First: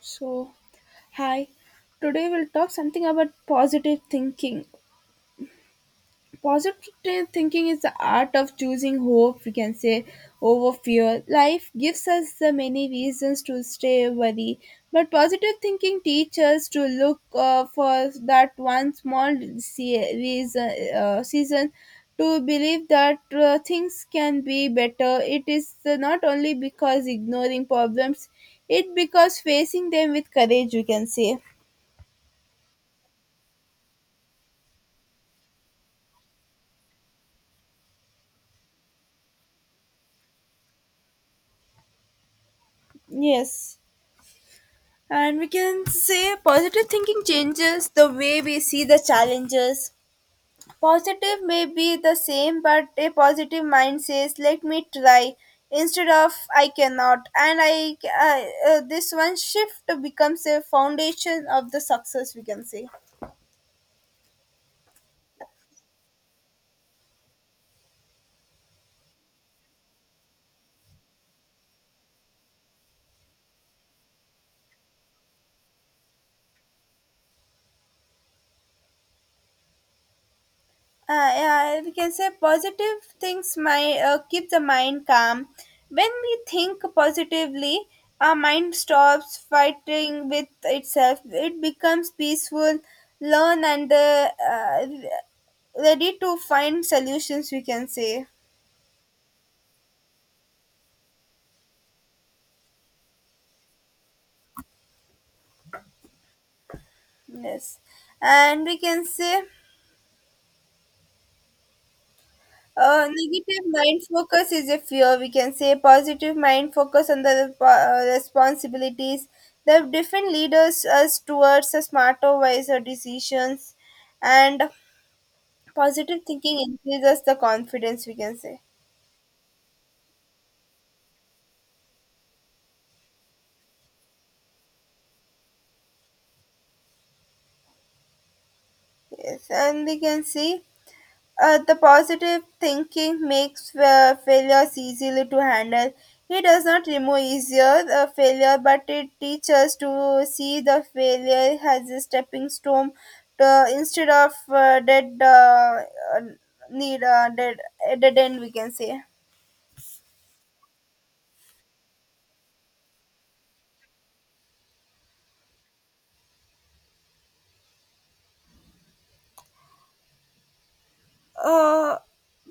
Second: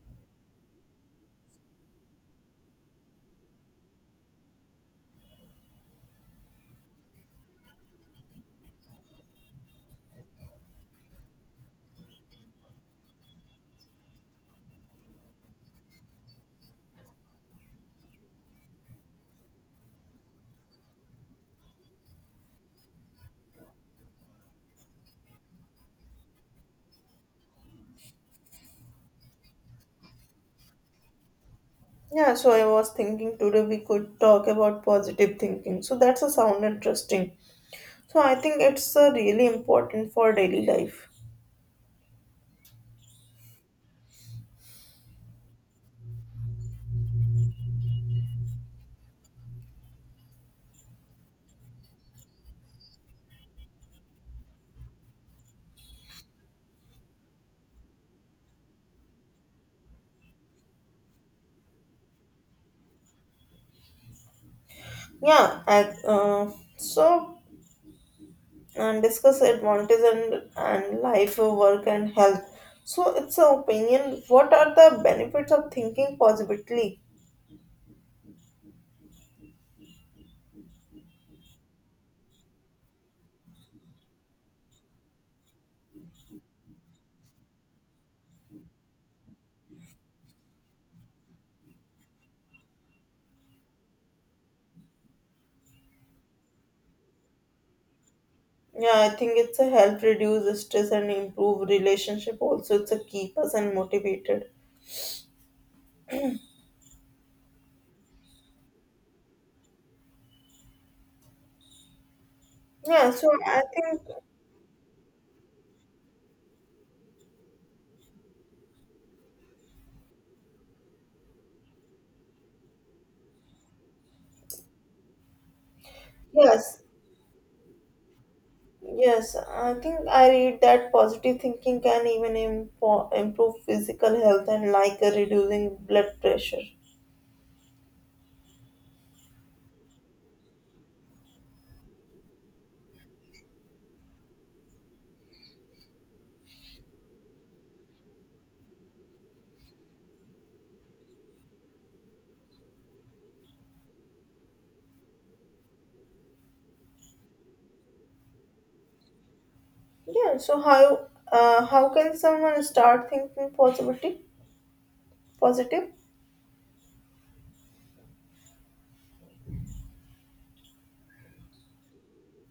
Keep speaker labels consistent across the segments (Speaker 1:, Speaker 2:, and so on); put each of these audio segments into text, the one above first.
Speaker 1: So, hi. Today we'll talk something about positive thinking. Positive thinking is the art of choosing hope, we can say, over fear. Life gives us the many reasons to stay worry, but positive thinking teaches us to look for that one small reason, season to believe that things can be better. It is not only because ignoring problems, it because facing them with courage, we can say.
Speaker 2: Yeah, so I was thinking today we could talk about positive thinking. So that's a sound interesting. So I think it's really important for daily life.
Speaker 1: Yes, and we can say positive thinking changes the way we see the challenges. Positive may be the same, but a positive mind says, "Let me try," instead of "I cannot." This one shift becomes a foundation of the success. We can say.
Speaker 2: Yeah, I, so and discuss advantages and life, work and health. So it's an opinion. What are the benefits of thinking positively?
Speaker 1: Yeah, we can say positive things might keep the mind calm. When we think positively, our mind stops fighting with itself. It becomes peaceful, learn and ready to find solutions. We can say.
Speaker 2: Yeah, I think it's a help reduce stress and improve relationship. Also, it's a keep us and motivated.
Speaker 1: Yes, and we can say
Speaker 2: Yeah, so I
Speaker 1: negative mind
Speaker 2: think
Speaker 1: focus is a fear. We can say positive mind focus on the responsibilities. The different leaders us towards a smarter, wiser decisions, and positive thinking
Speaker 2: yes,
Speaker 1: increases the confidence. We can say.
Speaker 2: Yes, I think I read that positive thinking can even improve physical health and like reducing blood pressure.
Speaker 1: Yes, and we can see the positive thinking makes failures easily to handle. It does not remove easier failure, but it teaches us to see the failure as a stepping stone to, instead of uh, need uh, dead, dead end. We can say.
Speaker 2: Yeah, so how can someone start thinking positivity? Positive?
Speaker 1: uh,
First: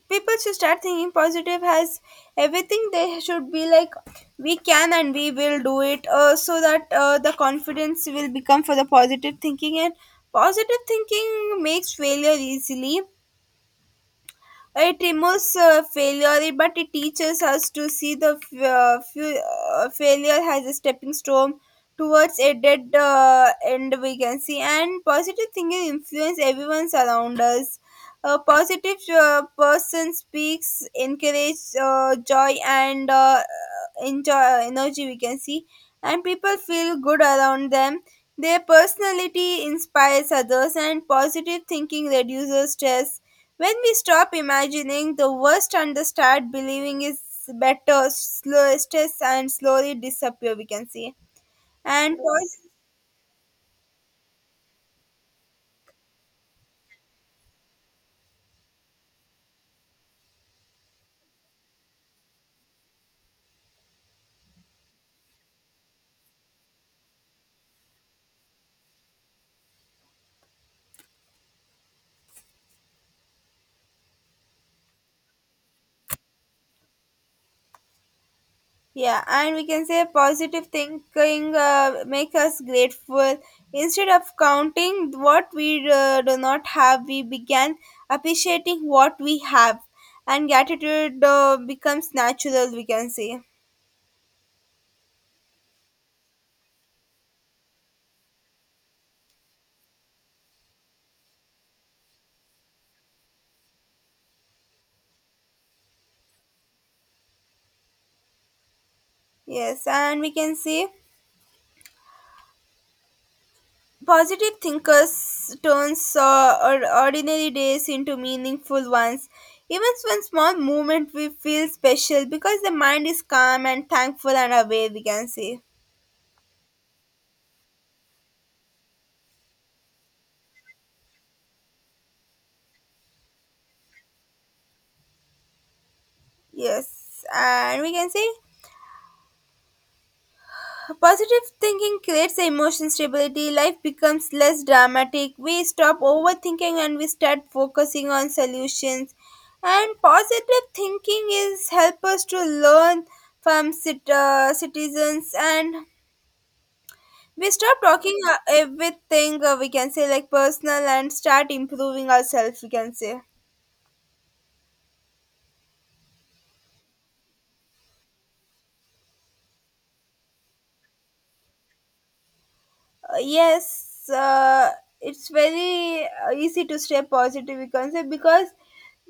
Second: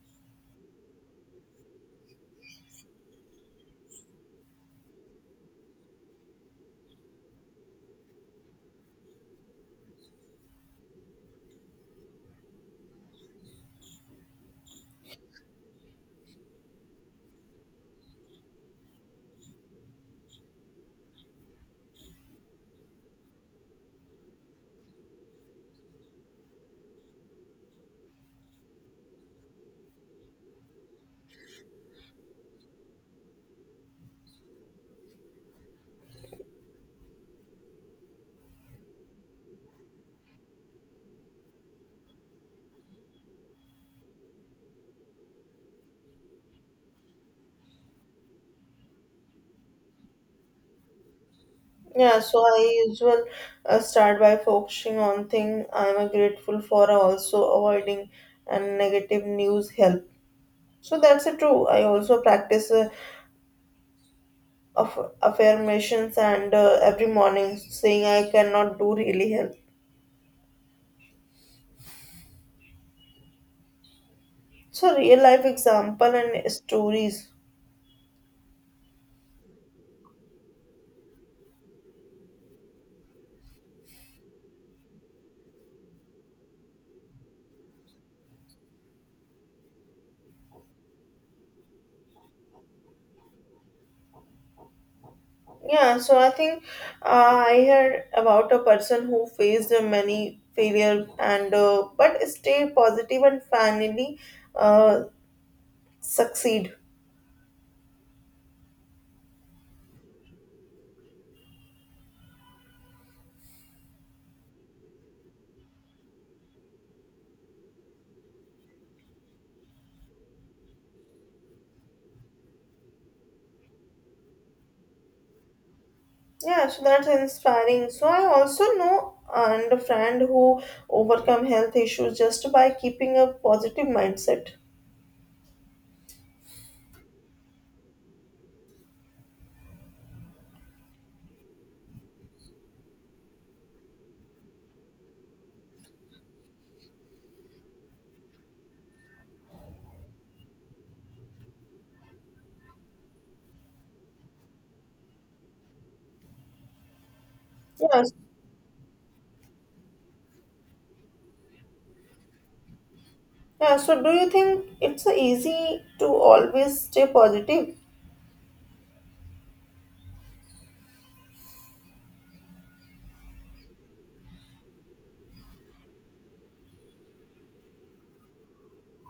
Speaker 1: People should start thinking positive has everything they should be like we can and we will do it so that the confidence will become for the positive thinking and positive thinking makes failure easily it removes failure, but it teaches us to see the failure as a stepping stone towards a dead end we can see. And positive thinking influence everyone around us. A positive person speaks, encourage joy and enjoy energy we can see. And people feel good around them. Their personality inspires others, and positive thinking reduces stress when we stop imagining the worst and the start believing is better, slow stress and slowly disappear. We can see and
Speaker 2: Yeah, so
Speaker 1: pos-
Speaker 2: I usually start by focusing on thing I'm grateful for, also avoiding and negative news help. So that's true. I also practice affirmations and every morning saying I cannot do really help so real life example and stories
Speaker 1: yeah, and we can say positive thinking make us grateful. Instead of counting what we do not have, we began appreciating what we have, and gratitude becomes natural. We can see.
Speaker 2: yeah so I think I heard about a person who faced many failure and but stay positive and finally uh, succeed
Speaker 1: Yes, and we can see positive thinkers turns or ordinary days into meaningful ones. Even when small movement we feel special because the mind is calm and thankful and aware we can say.
Speaker 2: yeah so that's inspiring so I also know and a friend who overcome health issues just by keeping a positive mindset
Speaker 1: Yes. And we can say positive thinking creates emotion stability, life becomes less dramatic, we stop overthinking and we start focusing on solutions. And positive thinking is help us to learn from citizens and we stop
Speaker 2: yes
Speaker 1: talking everything we can say like personal and start improving ourselves we can say. uh,
Speaker 2: yeah so do you think it's easy to always stay positive
Speaker 1: yes uh, it's very easy to stay positive we can say because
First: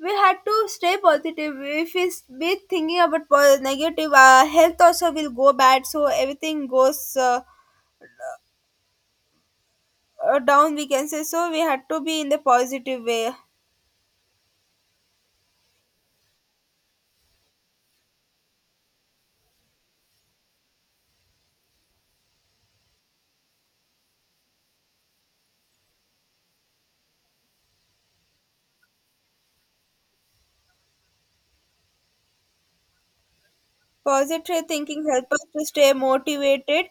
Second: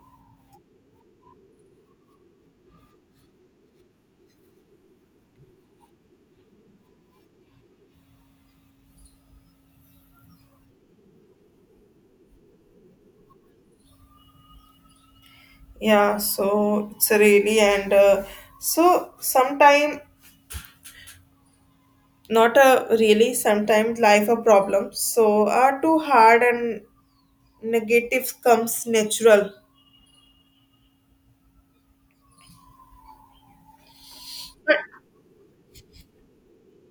Speaker 1: we had to stay positive if we be thinking about negative our health also will go bad so everything goes down we can say so we had to be in the positive way.
Speaker 2: Yeah, so it's a really and so sometime not a really sometimes life a problem. So are too hard and negative comes natural.
Speaker 1: Positive thinking help us to stay motivated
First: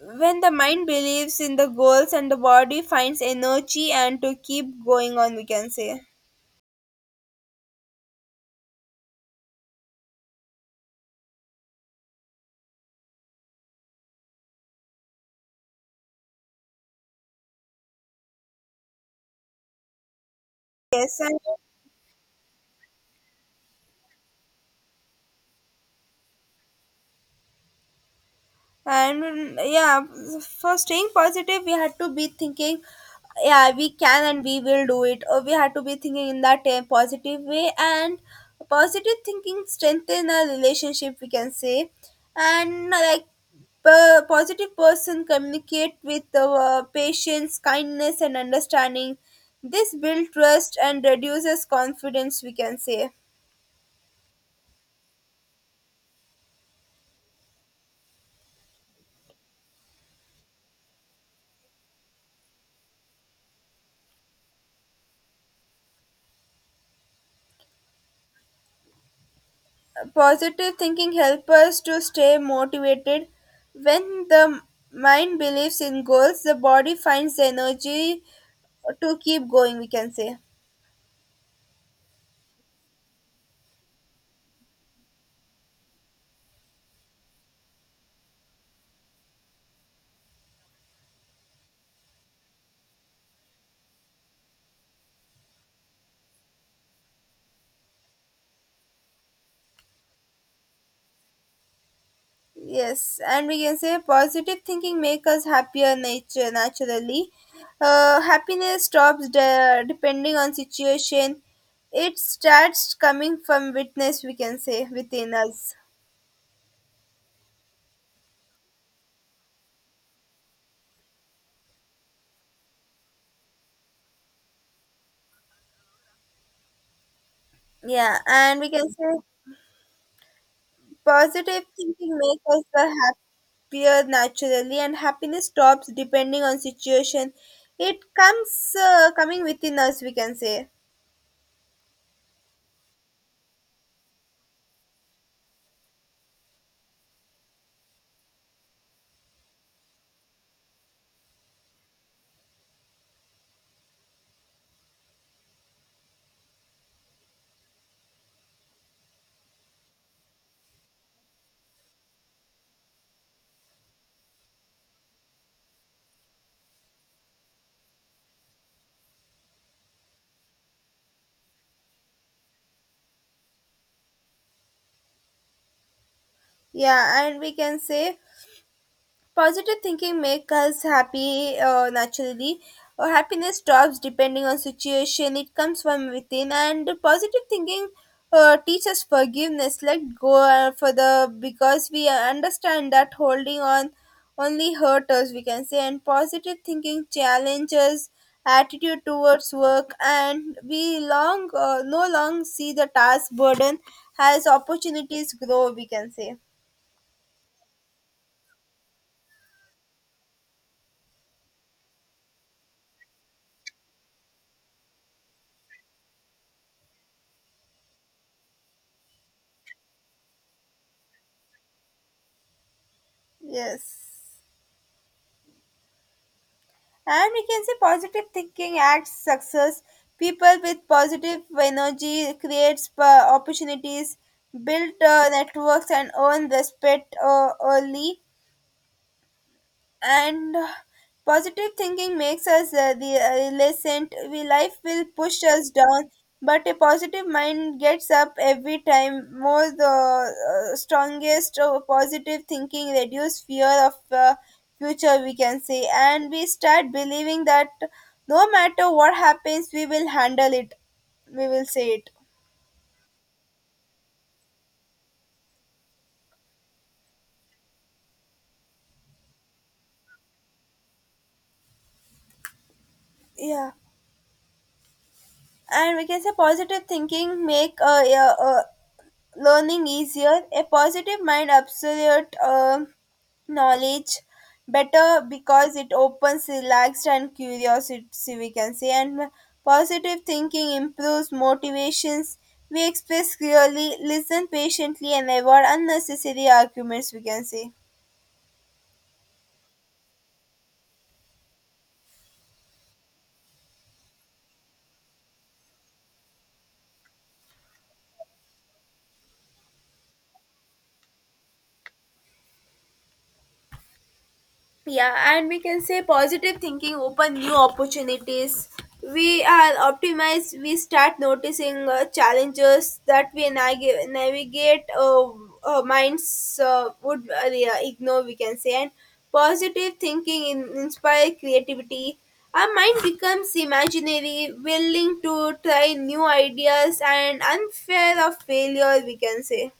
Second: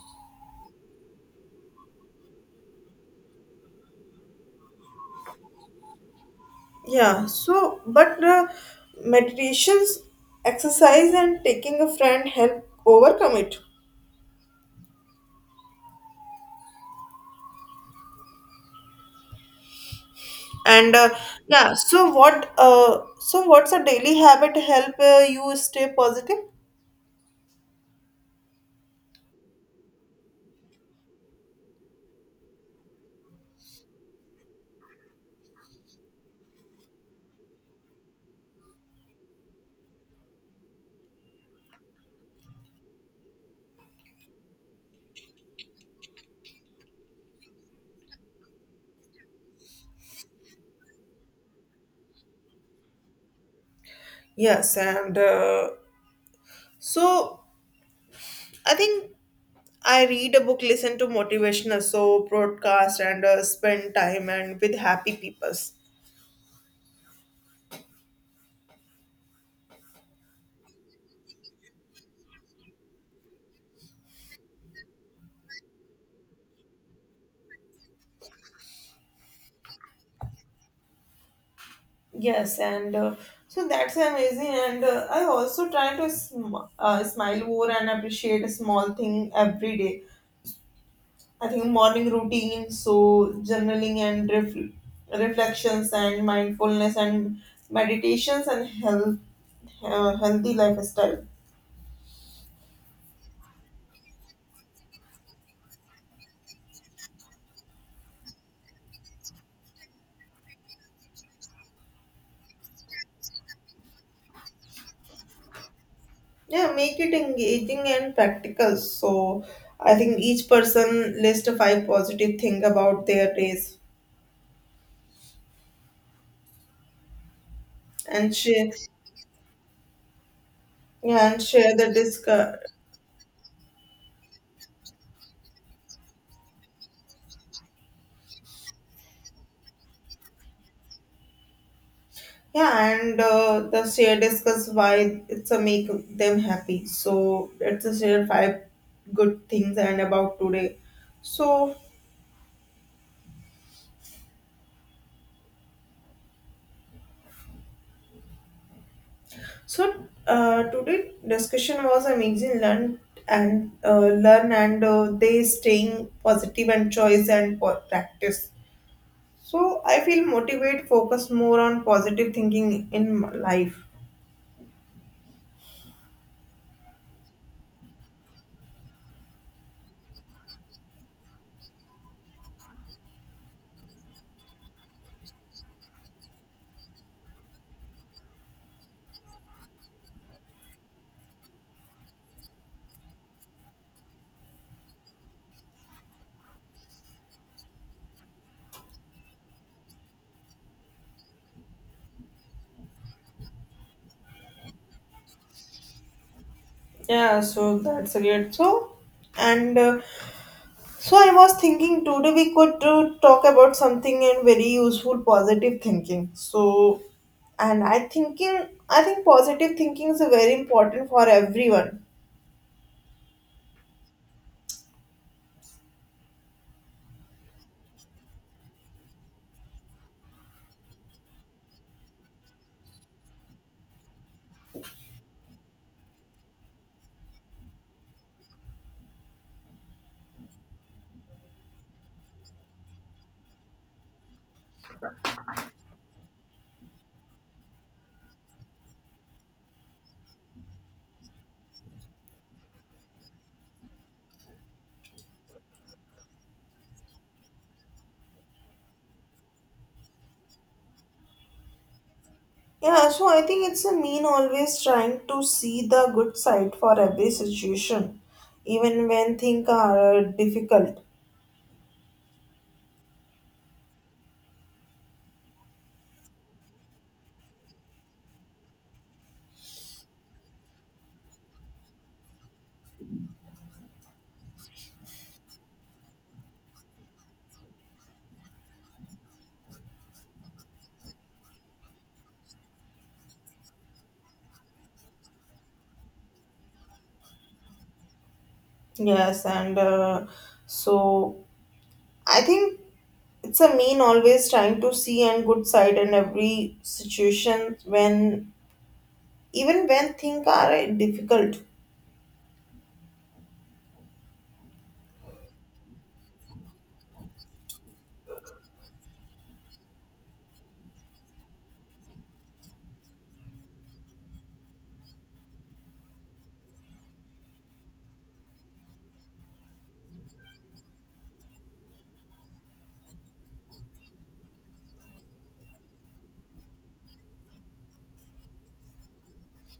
Speaker 1: when the mind believes in the goals and the body finds energy and to keep going on, we can say.
Speaker 2: Yeah, so but meditations, exercise, and taking a friend help overcome it. And
Speaker 1: Yes,
Speaker 2: yeah, so what? So what's a daily habit help you stay positive?
Speaker 1: and for staying positive, we had to be thinking, yeah, we can and we will do it. Or we had to be thinking in that positive way, and positive thinking strengthen our relationship, we can say. And like a positive person communicate with patience kindness and understanding this builds trust and reduces confidence we can say.
Speaker 2: Yes, and so I think I read a book, listen to motivational so broadcast, and spend time and with happy peoples.
Speaker 1: Positive thinking helps us to stay motivated when the mind believes in goals the body finds the energy to keep going we can say.
Speaker 2: Yes, and so that's amazing. And I also try to smile more and appreciate a small thing every day. I think morning routine, so journaling and reflections and mindfulness and meditations and health, healthy lifestyle.
Speaker 1: Yes, and we can say positive thinking makes us happier nature naturally. Happiness stops depending on situation. It starts coming from witness. We can say within us.
Speaker 2: Yeah, make it engaging and practical. So I think each person list five positive thing about their days
Speaker 1: Yeah,
Speaker 2: and
Speaker 1: and we
Speaker 2: share
Speaker 1: can say
Speaker 2: yeah and
Speaker 1: positive
Speaker 2: share the
Speaker 1: thinking makes
Speaker 2: discuss
Speaker 1: us the happier naturally, and happiness stops depending on situation. It comes coming within us. We can say.
Speaker 2: yeah and the share discuss why it's a make them happy. So it's a share five good things and about today. So so today discussion was amazing. Learn and they staying positive and choice and practice. So I feel motivate, focus more on positive thinking in life.
Speaker 1: Yeah, and we can say positive thinking makes us happy naturally. Happiness drops depending on situation. It comes from within, and positive thinking teaches forgiveness. Let go for the because we understand that holding on only hurt us. We can say, and positive thinking challenges attitude towards work, and we long no long see the task burden as opportunities grow. We can say.
Speaker 2: Yeah, so that's great. So, and so I was thinking today we could talk about something and very useful positive thinking. So, and I thinking I think positive thinking is very important for everyone.
Speaker 1: Yes. And we can see positive thinking acts success. People with positive energy creates opportunities, build networks, and earn respect early and positive thinking makes us the resilient we life will push us down but a positive mind gets up every time more the strongest. Positive thinking reduce fear of future we can say and we start believing that no matter what happens we will handle it we will say it.
Speaker 2: Yeah, so I think it's a mean always trying to see the good side for every situation, even when things are difficult.
Speaker 1: Yeah, and we can say positive thinking make learning easier, a positive mind, absolute knowledge better because it opens relaxed and curiosity we can say, and positive thinking improves motivations we express clearly listen patiently and avoid unnecessary arguments we can say.
Speaker 2: Yes, and so I think it's a mean always trying to see and good side in every situation when even when things are difficult.
Speaker 1: Yeah, and we can say positive thinking open new opportunities. We are optimized. We start noticing challenges that we navigate minds would yeah, ignore. We can say, and positive thinking inspire creativity. Our mind becomes imaginary, willing to try new ideas and unfair of failure. We can say.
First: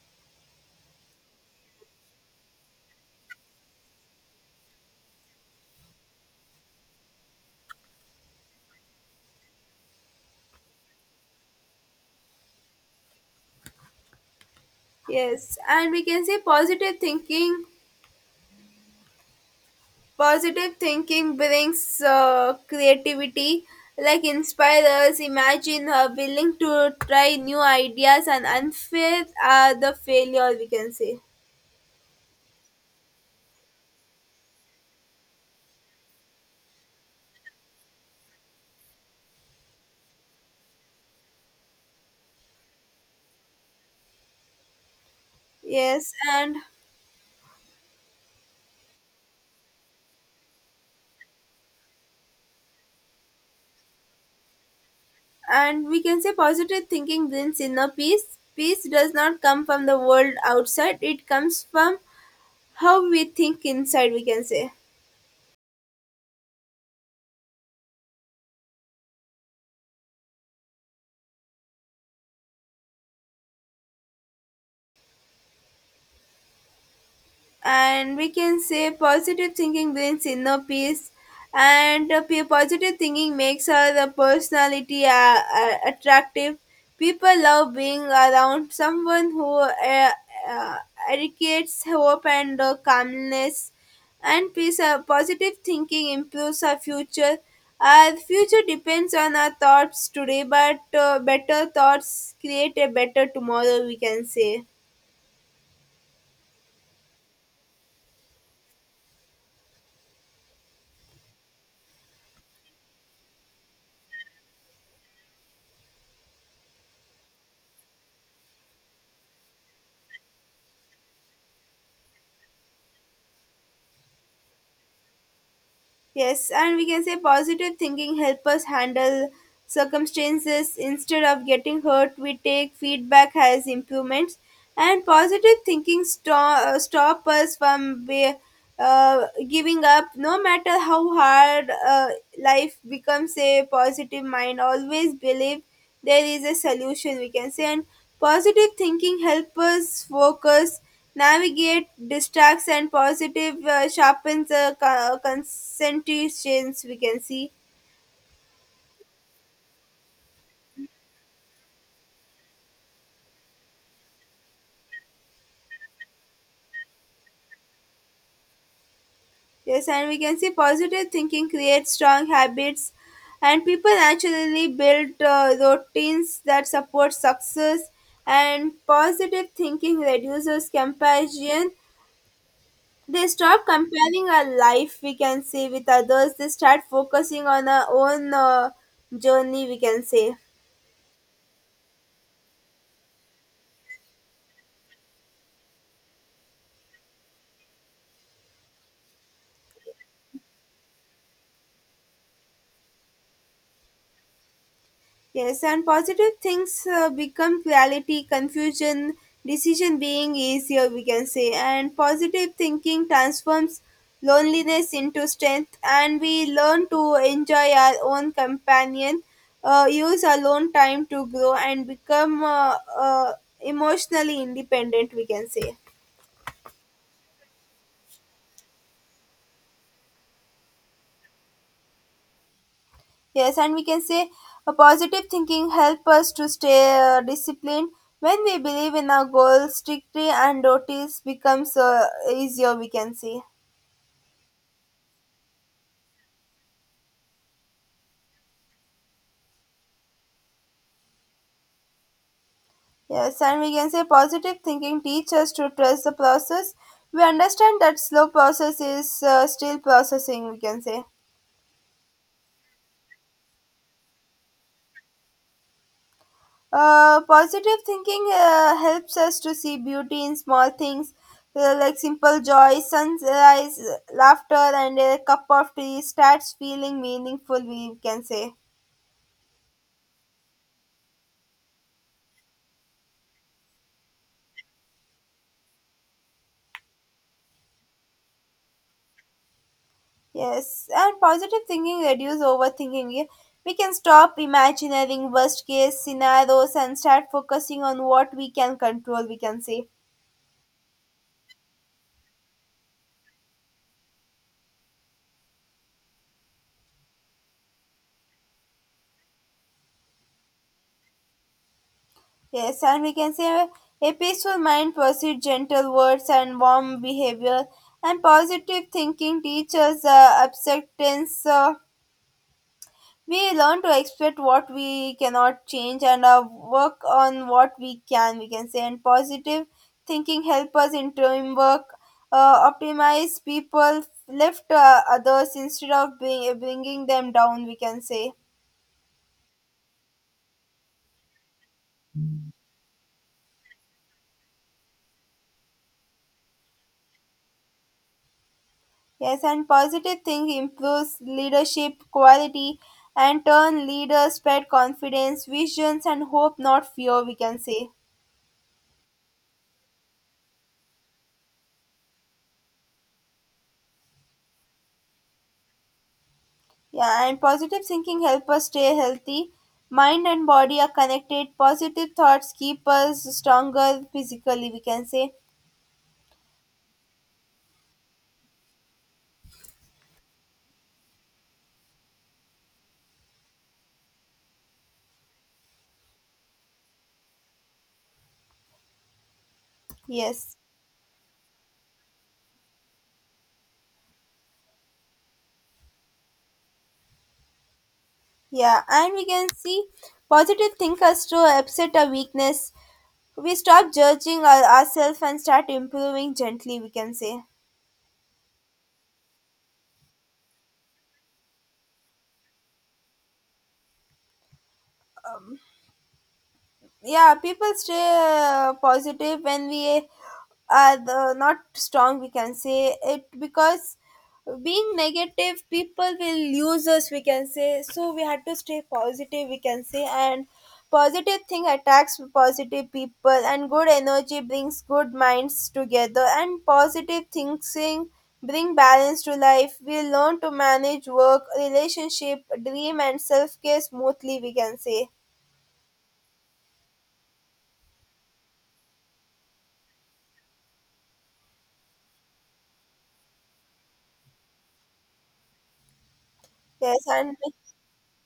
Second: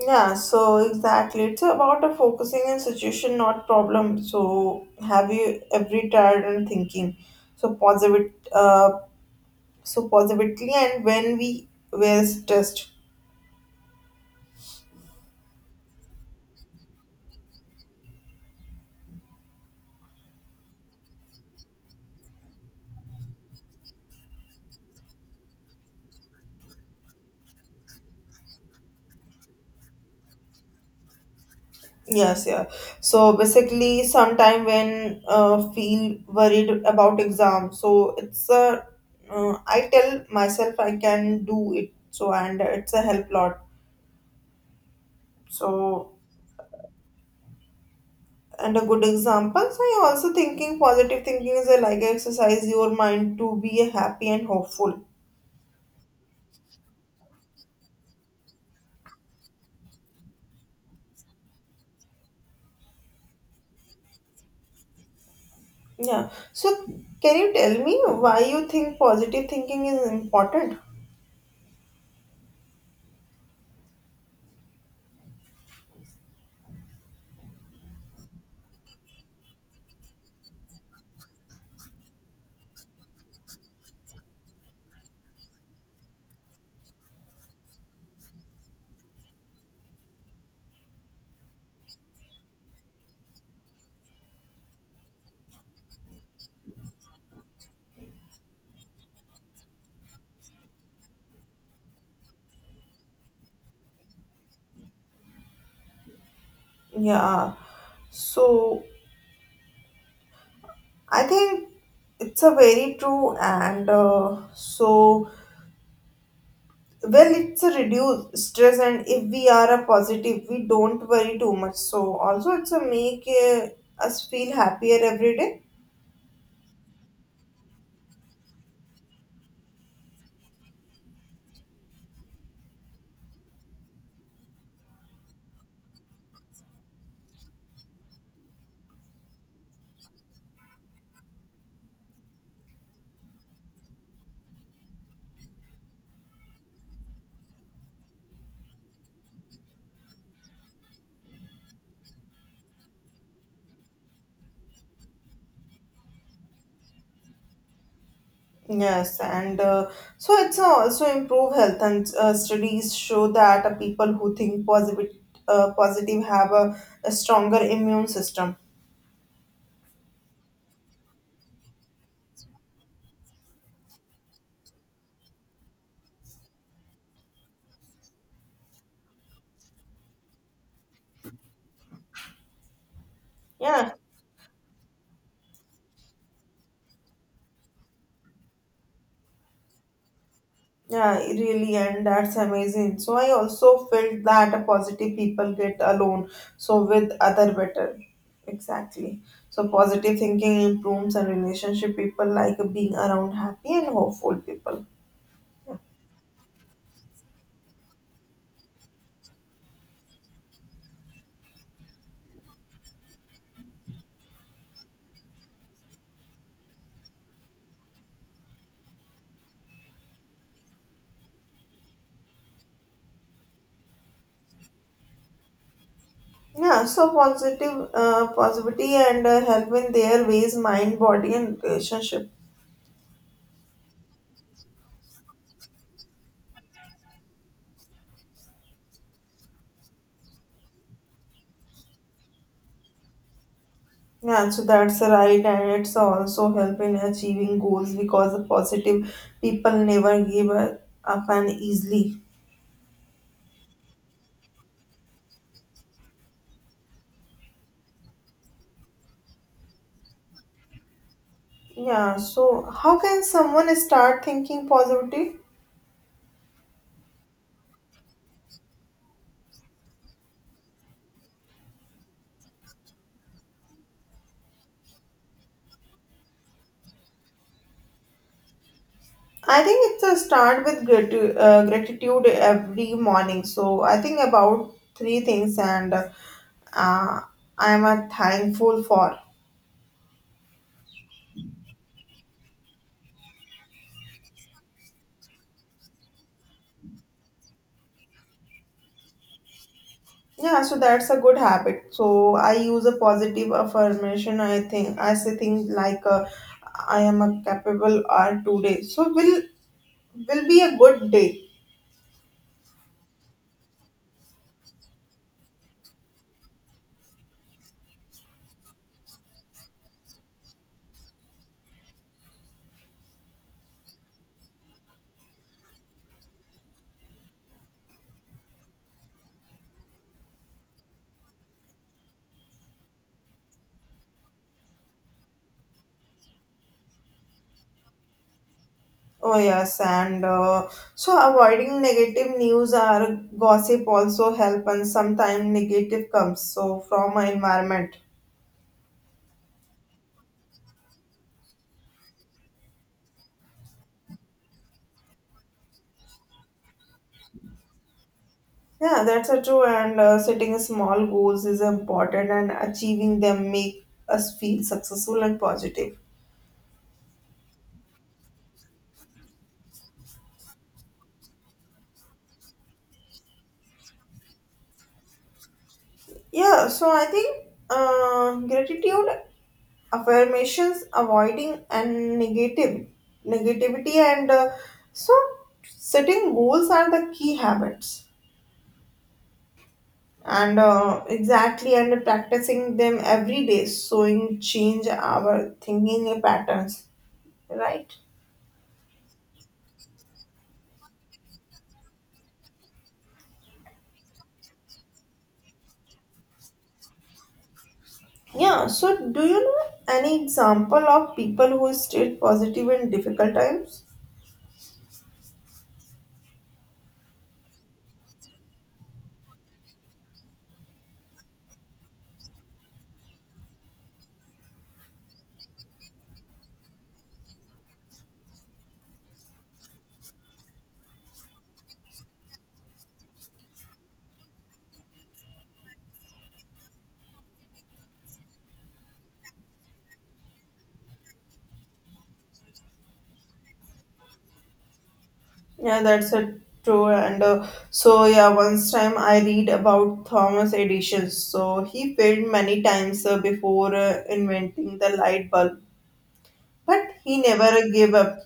Speaker 2: Yeah, so exactly. It's about a focusing on situation, not problem. So have you every tired and thinking? So positive, so positively, and when we were stressed.
Speaker 1: Yes, and we can say positive thinking Positive thinking brings creativity, like inspire us, imagine, willing to try new ideas, and unfair are the failure we can say.
Speaker 2: Yes, yeah. So basically, sometime when feel worried about exam, so it's a I tell myself I can do it. So and it's a help lot.
Speaker 1: Yes,
Speaker 2: So
Speaker 1: and
Speaker 2: and a good example. So I also thinking positive thinking is a like exercise your mind to be happy and hopeful.
Speaker 1: and we can say positive thinking brings inner peace. Peace does not come from the world outside; it comes from how we think inside. We can say.
Speaker 2: Yeah. So can you tell me why you think positive thinking is important?
Speaker 1: And we can say positive thinking brings inner peace and positive thinking makes our personality attractive people love being around someone who uh, educates hope and calmness and peace. Positive thinking improves our future depends on our thoughts today but better thoughts create a better tomorrow we can say.
Speaker 2: Yeah. So I think it's a very true and well it's a reduced stress and if we are a positive we don't worry too much so also it's a make us feel happier every day
Speaker 1: Yes, and we can say positive thinking help us handle circumstances instead of getting hurt. We take feedback as improvements, and positive thinking stop us from giving up. No matter how hard life becomes, a positive mind always believe there is a solution we can say, and positive thinking helps us focus navigate distracts and positive sharpens concentrations we can see.
Speaker 2: yes and so it's also improve health and studies show that people who think positive positive have a stronger immune system
Speaker 1: Yes, and we can see positive thinking creates strong habits and people naturally build routines that support success, and positive thinking reduces comparison. They stop
Speaker 2: yeah
Speaker 1: comparing our life, we can say, with others. They start focusing on our own journey, we can say.
Speaker 2: Yeah, really, and that's amazing. So I also felt that a positive people get alone, so with other better. Exactly. So positive thinking improves and relationship. People like being around happy and hopeful people.
Speaker 1: Yes, and positive things become reality, confusion, decision being easier, we can say. And positive thinking transforms loneliness into strength, and we learn to enjoy our own companion, use alone time to grow, and become emotionally independent, we can say.
Speaker 2: Yeah, so positive, positivity and help in their ways, mind, body, and relationship.
Speaker 1: Yes, and we can say a positive thinking help us to stay disciplined. When we believe in our goals strictly and notice becomes easier, we can say.
Speaker 2: Yeah, so that's right, and it's also help in achieving goals because the positive people never give up and easily.
Speaker 1: Yes, and we can say positive thinking teaches us to trust the process. We understand that slow process is still processing, we can say.
Speaker 2: Yeah, so how can someone start thinking positive?
Speaker 1: Positive thinking helps us to see beauty in small things like simple joy, sunrise, laughter, and a cup of tea starts feeling meaningful, we can say.
Speaker 2: I think it's a start with gratitude every morning. So I think about three things and uh, I'm thankful for.
Speaker 1: Yes, and positive thinking reduce overthinking. We can stop imagining worst case scenarios and start focusing on what we can control, we can say.
Speaker 2: Yeah, so that's a good habit. So I use a positive affirmation. I think I say things like I am a capable R today. So will be a good day
Speaker 1: Yes, and we can say a peaceful mind pursues gentle words and warm behavior, and positive thinking teaches acceptance. We learn to accept what we cannot change and work on what we can. We can say, and positive thinking help us in teamwork, optimize people, lift others instead of bringing them down. We can say.
Speaker 2: Oh yes, and so avoiding negative news or gossip also help, and sometimes negative comes so from our environment.
Speaker 1: Yes, and positive think improves leadership quality and turn leaders spread confidence, visions, and hope, not fear, we can say.
Speaker 2: Yeah, that's a true. And setting small goals is important, and achieving them make us feel successful and positive.
Speaker 1: Yeah, and positive thinking help us stay healthy. Mind and body are connected. Positive thoughts keep us stronger physically, we can say.
Speaker 2: Yeah, so I think gratitude, affirmations, avoiding and negative negativity, and so setting goals are the key habits.
Speaker 1: Yes.
Speaker 2: And exactly and practicing them every day showing change our thinking patterns right
Speaker 1: Yeah, and we can see positive thinkers to upset our weakness. We stop judging ourselves and start improving gently, we can say.
Speaker 2: yeah so do you know any example of people who stayed positive in difficult times
Speaker 1: Yeah, people stay positive when we are not strong, we can say, it because being negative people will use us, we can say. So we had to stay positive, we can say. And positive thing attracts positive people, and good energy brings good minds together, and positive thinking bring balance to life. We learn to manage work, relationship, dream, and self-care smoothly, we can say.
Speaker 2: yeah that's a true and so yeah once time I read about Thomas Edison so he failed many times before inventing the light bulb but
Speaker 1: Yes,
Speaker 2: he
Speaker 1: and
Speaker 2: never gave up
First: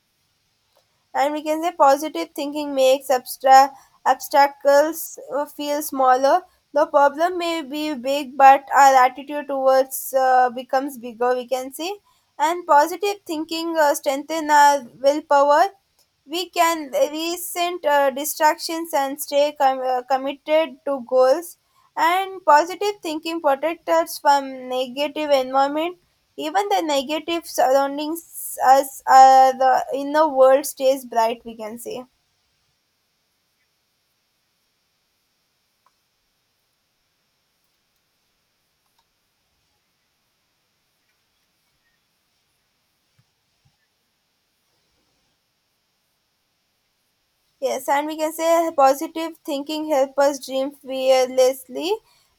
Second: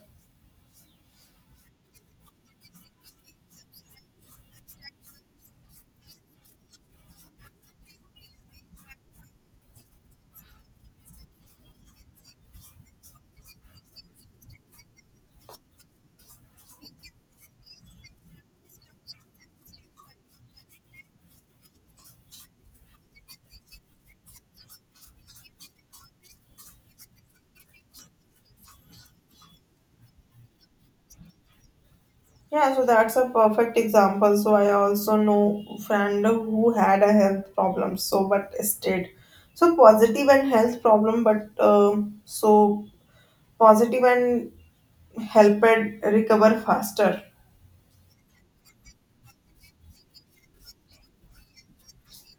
Speaker 1: and we can say positive thinking makes abstract obstacles feel smaller. The problem may be big, but our attitude towards becomes bigger, we can say. And positive thinking strengthen our willpower. We can resent distractions and stay committed to goals. And positive thinking protects us from negative environment. Even the negative surroundings us, the inner world stays bright, we can say.
Speaker 2: Yeah, so that's a perfect example. So I also know friend who had a health problem, so but stayed. So positive and health problem, but so positive and helped recover faster.
Speaker 1: Yes, and we can say positive thinking help us dream fearlessly,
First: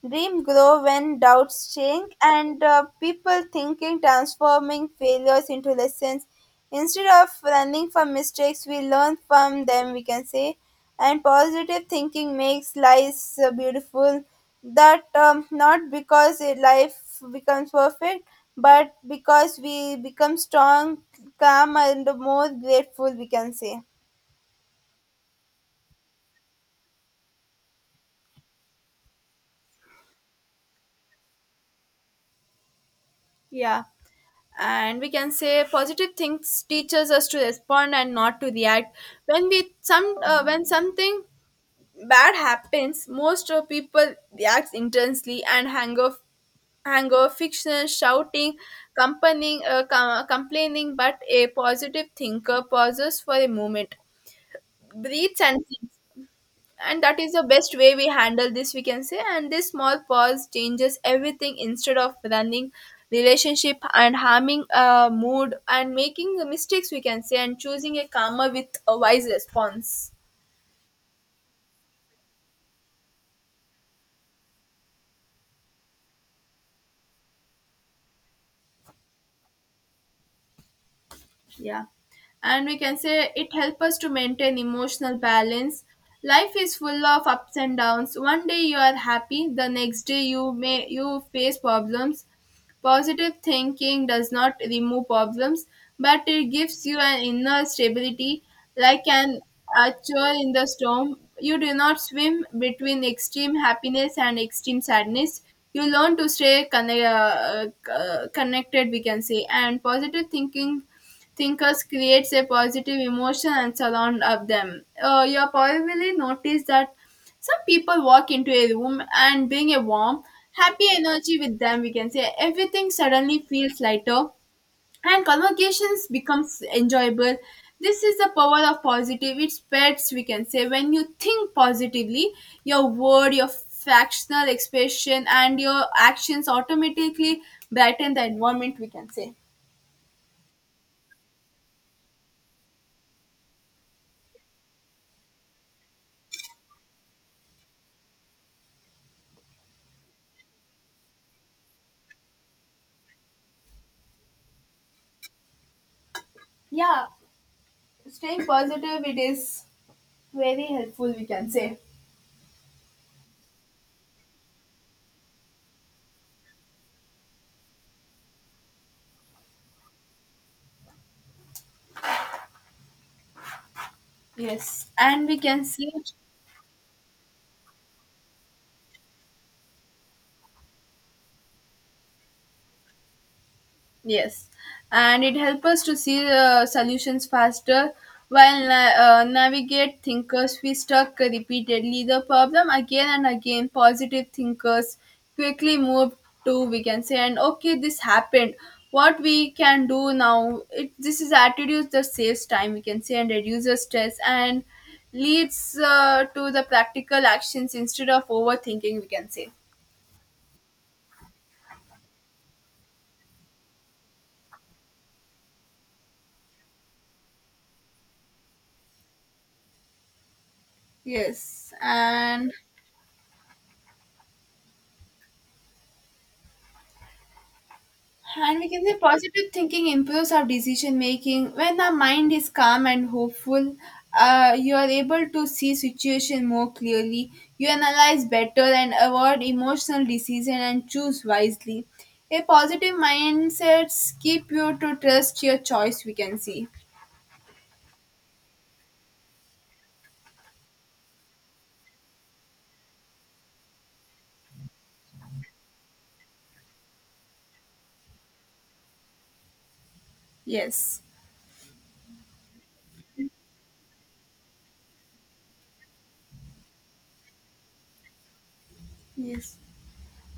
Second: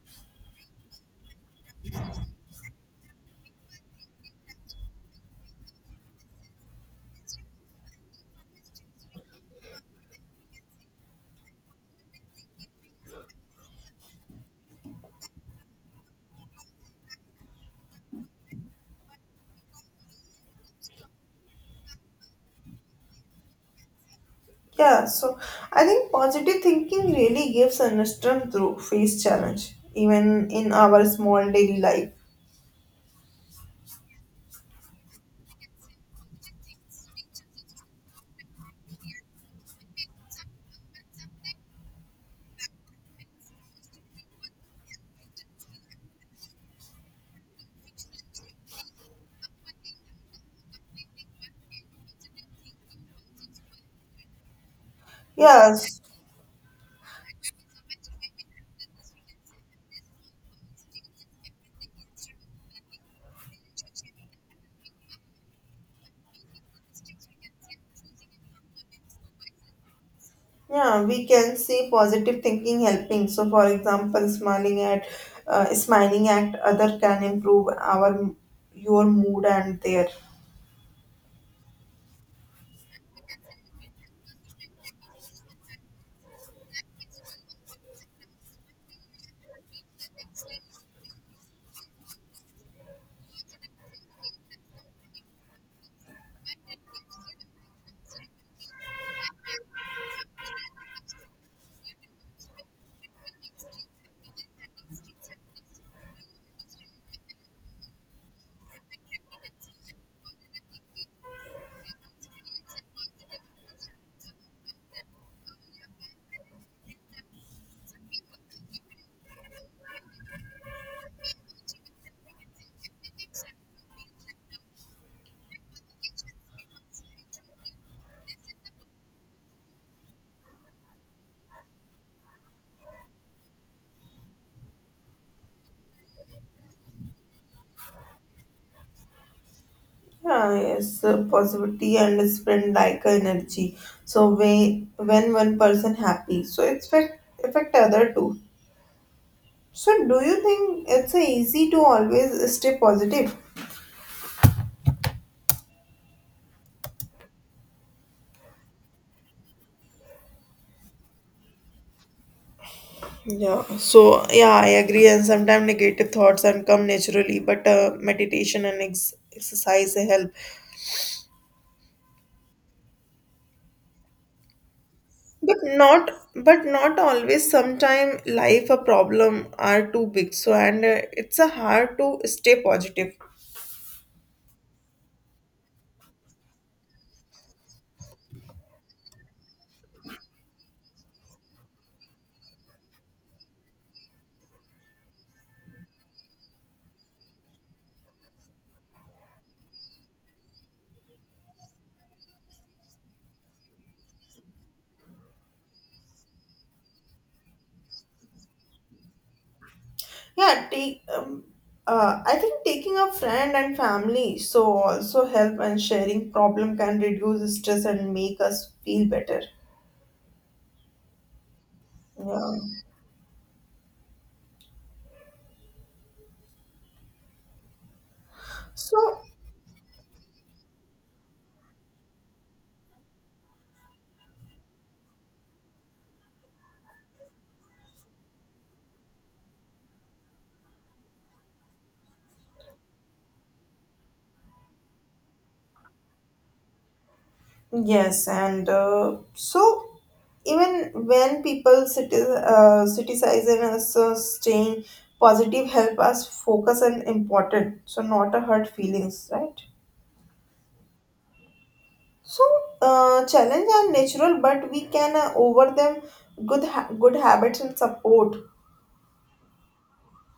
Speaker 1: dream grow when doubts change, and people thinking transforming failures into lessons. Instead of running from mistakes, we learn from them, we can say. And positive thinking makes life beautiful. That not because life becomes perfect, but because we become strong, calm, and more grateful, we can say.
Speaker 2: Yeah, so I think positive thinking really gives an strength to face challenge, even in our small daily life.
Speaker 1: Yeah. And we can say positive things teaches us to respond and not to react. When we some when something bad happens, most of people react intensely and hang off: anger, fiction, shouting, complaining. But a positive thinker pauses for a moment, breathes, and thinks,
Speaker 2: Yes.
Speaker 1: and that is the best way we handle this, we can say. And this small pause changes everything, instead of running relationship and harming a mood and making the mistakes, we can say, and choosing a calmer with a wise response.
Speaker 2: Yeah, we can see positive thinking helping. So, for example, smiling at other can improve our your mood and their
Speaker 1: Yeah, and we can say it helps us to maintain emotional balance. Life is full of ups and downs. One day you are happy, the next day you may you face problems. Positive thinking does not remove problems, but it gives you an inner stability, like an anchor in the storm. You do not swim between extreme happiness and extreme sadness. You learn to stay connected, we can say. And positive thinking thinkers creates a positive emotion and surround of them. You probably noticed that some people walk into a room and bring a warm, happy energy with them. We can say everything suddenly feels lighter and conversations becomes enjoyable. This is the power of positive. It spreads. We can say when you think positively, your word, your fractional expression, and your actions automatically brighten the environment. We can say.
Speaker 2: yeah yes positivity and spread like energy. So when one person happy, so it's affect other too. So do you think it's easy to always stay positive?
Speaker 1: Yeah, staying positive, it is very helpful, we can say.
Speaker 2: Yeah, so yeah, I agree. And sometimes negative thoughts and come naturally, but meditation and exercise help.
Speaker 1: Yes, and we
Speaker 2: But
Speaker 1: can see.
Speaker 2: not, but not always. Sometimes life a problem are too big, so and it's a hard to stay positive.
Speaker 1: Yes, and it helps us to see solutions faster. While navigate thinkers, we stuck repeatedly the problem again and again. Positive thinkers quickly move to, we can say, and okay, this happened. What we can do now? It This is attitude that saves time, we can say, and reduces stress and leads to the practical actions instead of overthinking, we can say.
Speaker 2: Yeah, take. I think taking a friend and family so also help and sharing problem can reduce stress and make us feel better.
Speaker 1: Yes, and
Speaker 2: Yeah.
Speaker 1: And we can say
Speaker 2: So
Speaker 1: positive thinking improves our decision making. When our mind is calm and hopeful, you are able to see situation more clearly. You analyze better and avoid emotional decision and choose wisely. A positive mindset keep you to trust your choice. We can see.
Speaker 2: Yes, and so even when people criticizing us staying positive help us focus on important, so not a hurt feelings, right?
Speaker 1: Yes.
Speaker 2: So challenge are natural, but we can over them good habits and support.
Speaker 1: Yes,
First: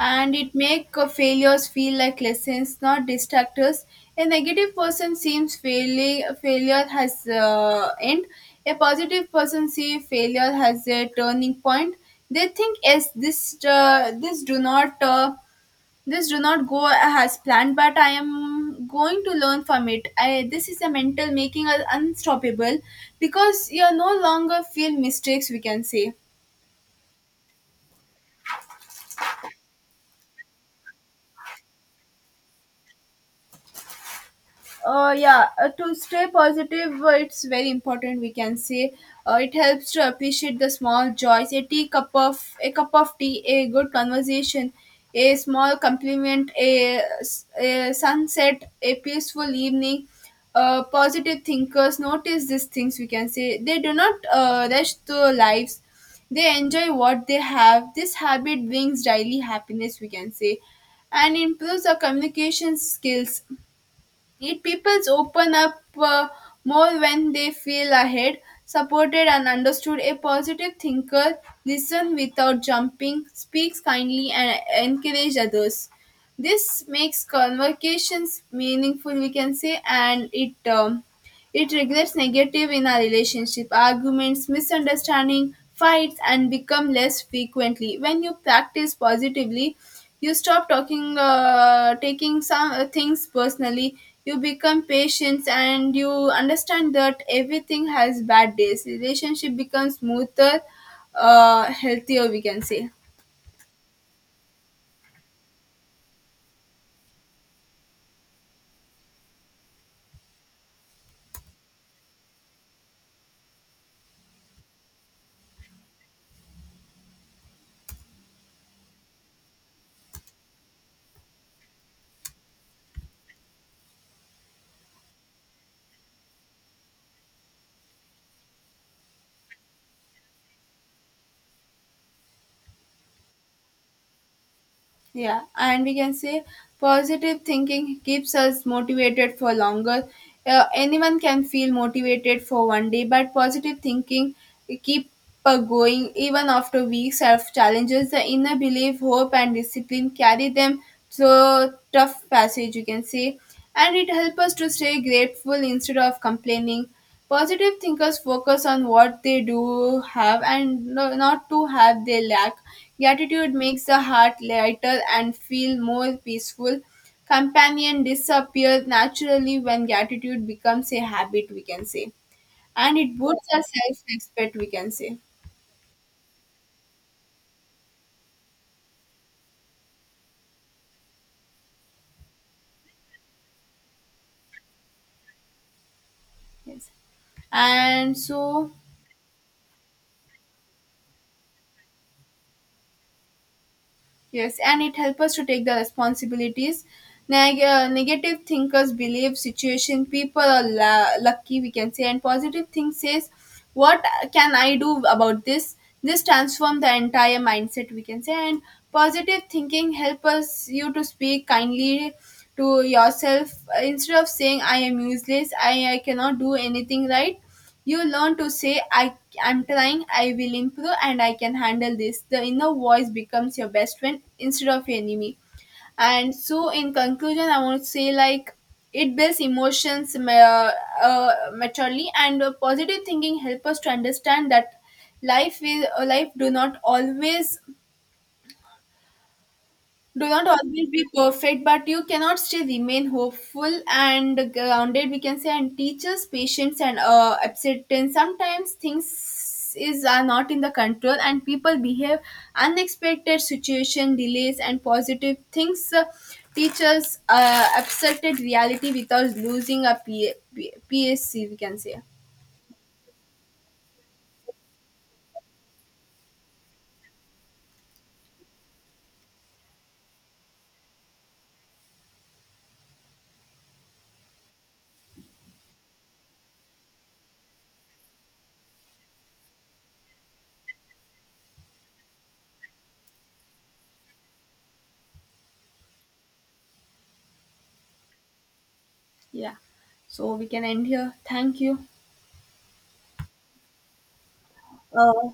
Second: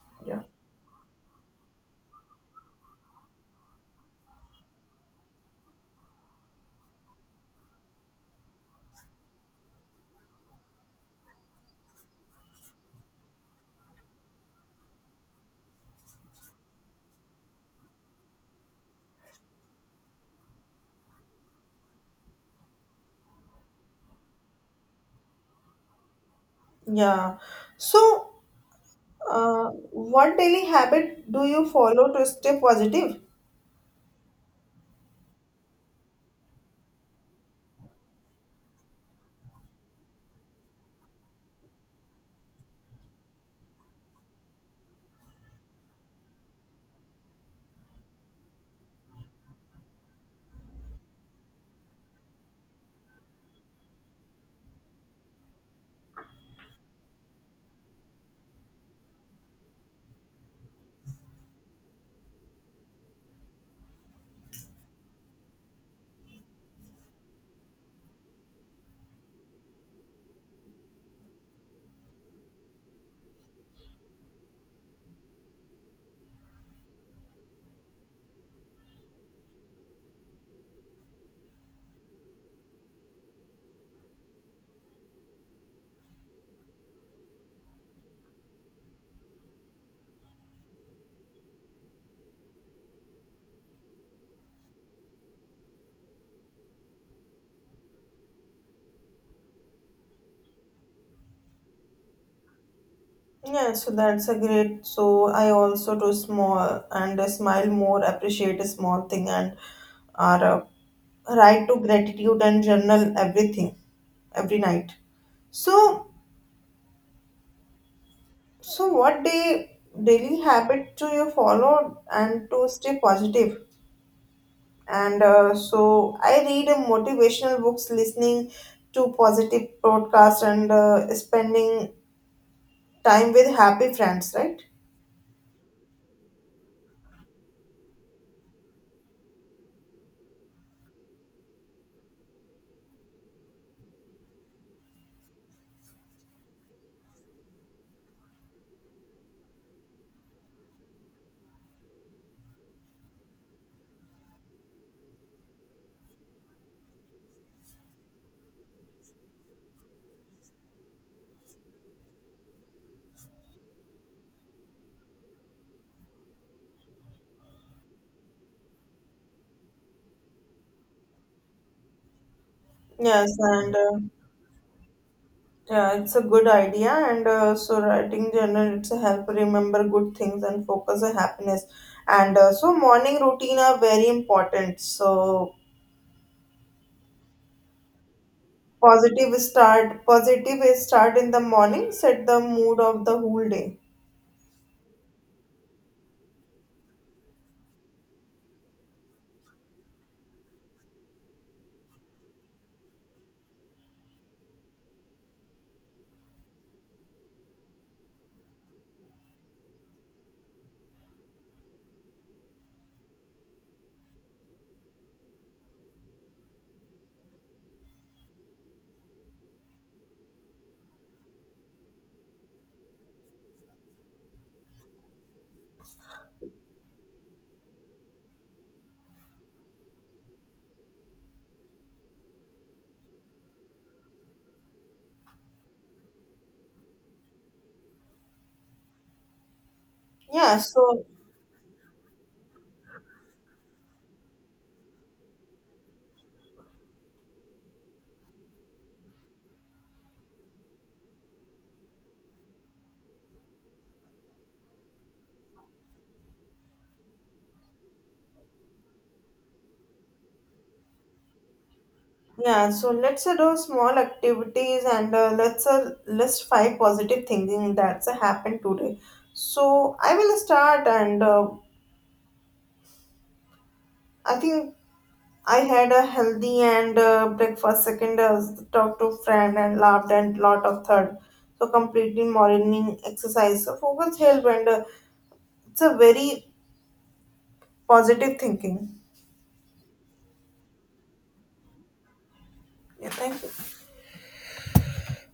Speaker 1: and
Speaker 2: Yeah.
Speaker 1: it make failures feel like lessons, not distractors. A negative person seems failing failure has end. A positive person see failure has a turning point. They think, yes, this do not this do not go as planned, but I am going to learn from it. This is a mental making us unstoppable, because you are no longer feel mistakes, we can say.
Speaker 2: Yeah. So what daily habit do you follow to stay positive?
Speaker 1: Yeah, to stay positive, it's very important, we can say. Uh, it helps to appreciate the small joys: a cup of tea, a good conversation, a small compliment, a sunset, a peaceful evening. Uh, positive thinkers notice these things, we can say. They do not rush their lives. They enjoy what they have. This habit brings daily happiness, we can say, and improves our communication skills. It peoples open up more when they feel ahead, supported, and understood. A positive thinker listens without jumping, speaks kindly, and encourages others. This makes conversations meaningful, we can say, and it it triggers negative in our relationship. Arguments, misunderstanding, fights, and become less frequently. When you practice positively, you stop taking some things personally. You become patient and you understand that everything has bad days. Relationship becomes smoother, healthier. We can say.
Speaker 2: Yeah, so that's a great. So I also do small and smile more, appreciate a small thing, and are write to gratitude and journal everything every night. So, so what day daily habit do you follow and to stay positive? And so I read motivational books, listening to positive podcasts, and spending time with happy friends. Right?
Speaker 1: Yeah, and we can say positive thinking keeps us motivated for longer. Anyone can feel motivated for one day, but positive thinking keep going even after weeks of challenges. The inner belief, hope, and discipline carry them through tough passage. You can say, and it helps us to stay grateful instead of complaining. Positive thinkers focus on what they do have and not to have they lack. Gratitude makes the heart lighter and feel more peaceful. Companion disappears naturally when gratitude becomes a habit, we can say. And it
Speaker 2: Yes,
Speaker 1: boosts our
Speaker 2: and.
Speaker 1: self respect, we can say.
Speaker 2: Yeah, it's a good idea, and so writing journal it's a help remember good things and focus on happiness. And so morning routine are very important. So
Speaker 1: Yes. And so,
Speaker 2: positive start, positive is start in the morning set the mood of the whole day.
Speaker 1: yes, and it helps us to take the responsibilities. Negative thinkers believe situation people are lucky, we can say, and positive think says, what can I do about this? This transform the entire mindset, we can say. And positive thinking help us you to speak kindly to yourself, instead of saying, I am useless, I cannot do anything right. You learn to say, I'm trying, I will improve, and I can handle this. The inner voice becomes your best friend instead of your enemy. And so, in conclusion, I want to say, like, it builds emotions maturely, and positive thinking help us to understand that life is life do not
Speaker 2: Yeah.
Speaker 1: always be
Speaker 2: So
Speaker 1: perfect, but you cannot still remain hopeful and grounded. We can say, and teaches patience and acceptance. Sometimes things is are not in the control, and people behave unexpected situation delays and positive things. Teachers accepted reality without losing a PSC. We can say.
Speaker 2: yeah. So let's do small activities and let's list five positive thinking that's happened today. So I will start, and I think I had a healthy and breakfast. Second, I was talked to friend and laughed and lot of third. So completely morning exercise. So focus help and it's a very positive thinking.
Speaker 1: Yeah. So we can end here. Thank you.
Speaker 2: Yeah, thank you.
Speaker 1: Uh,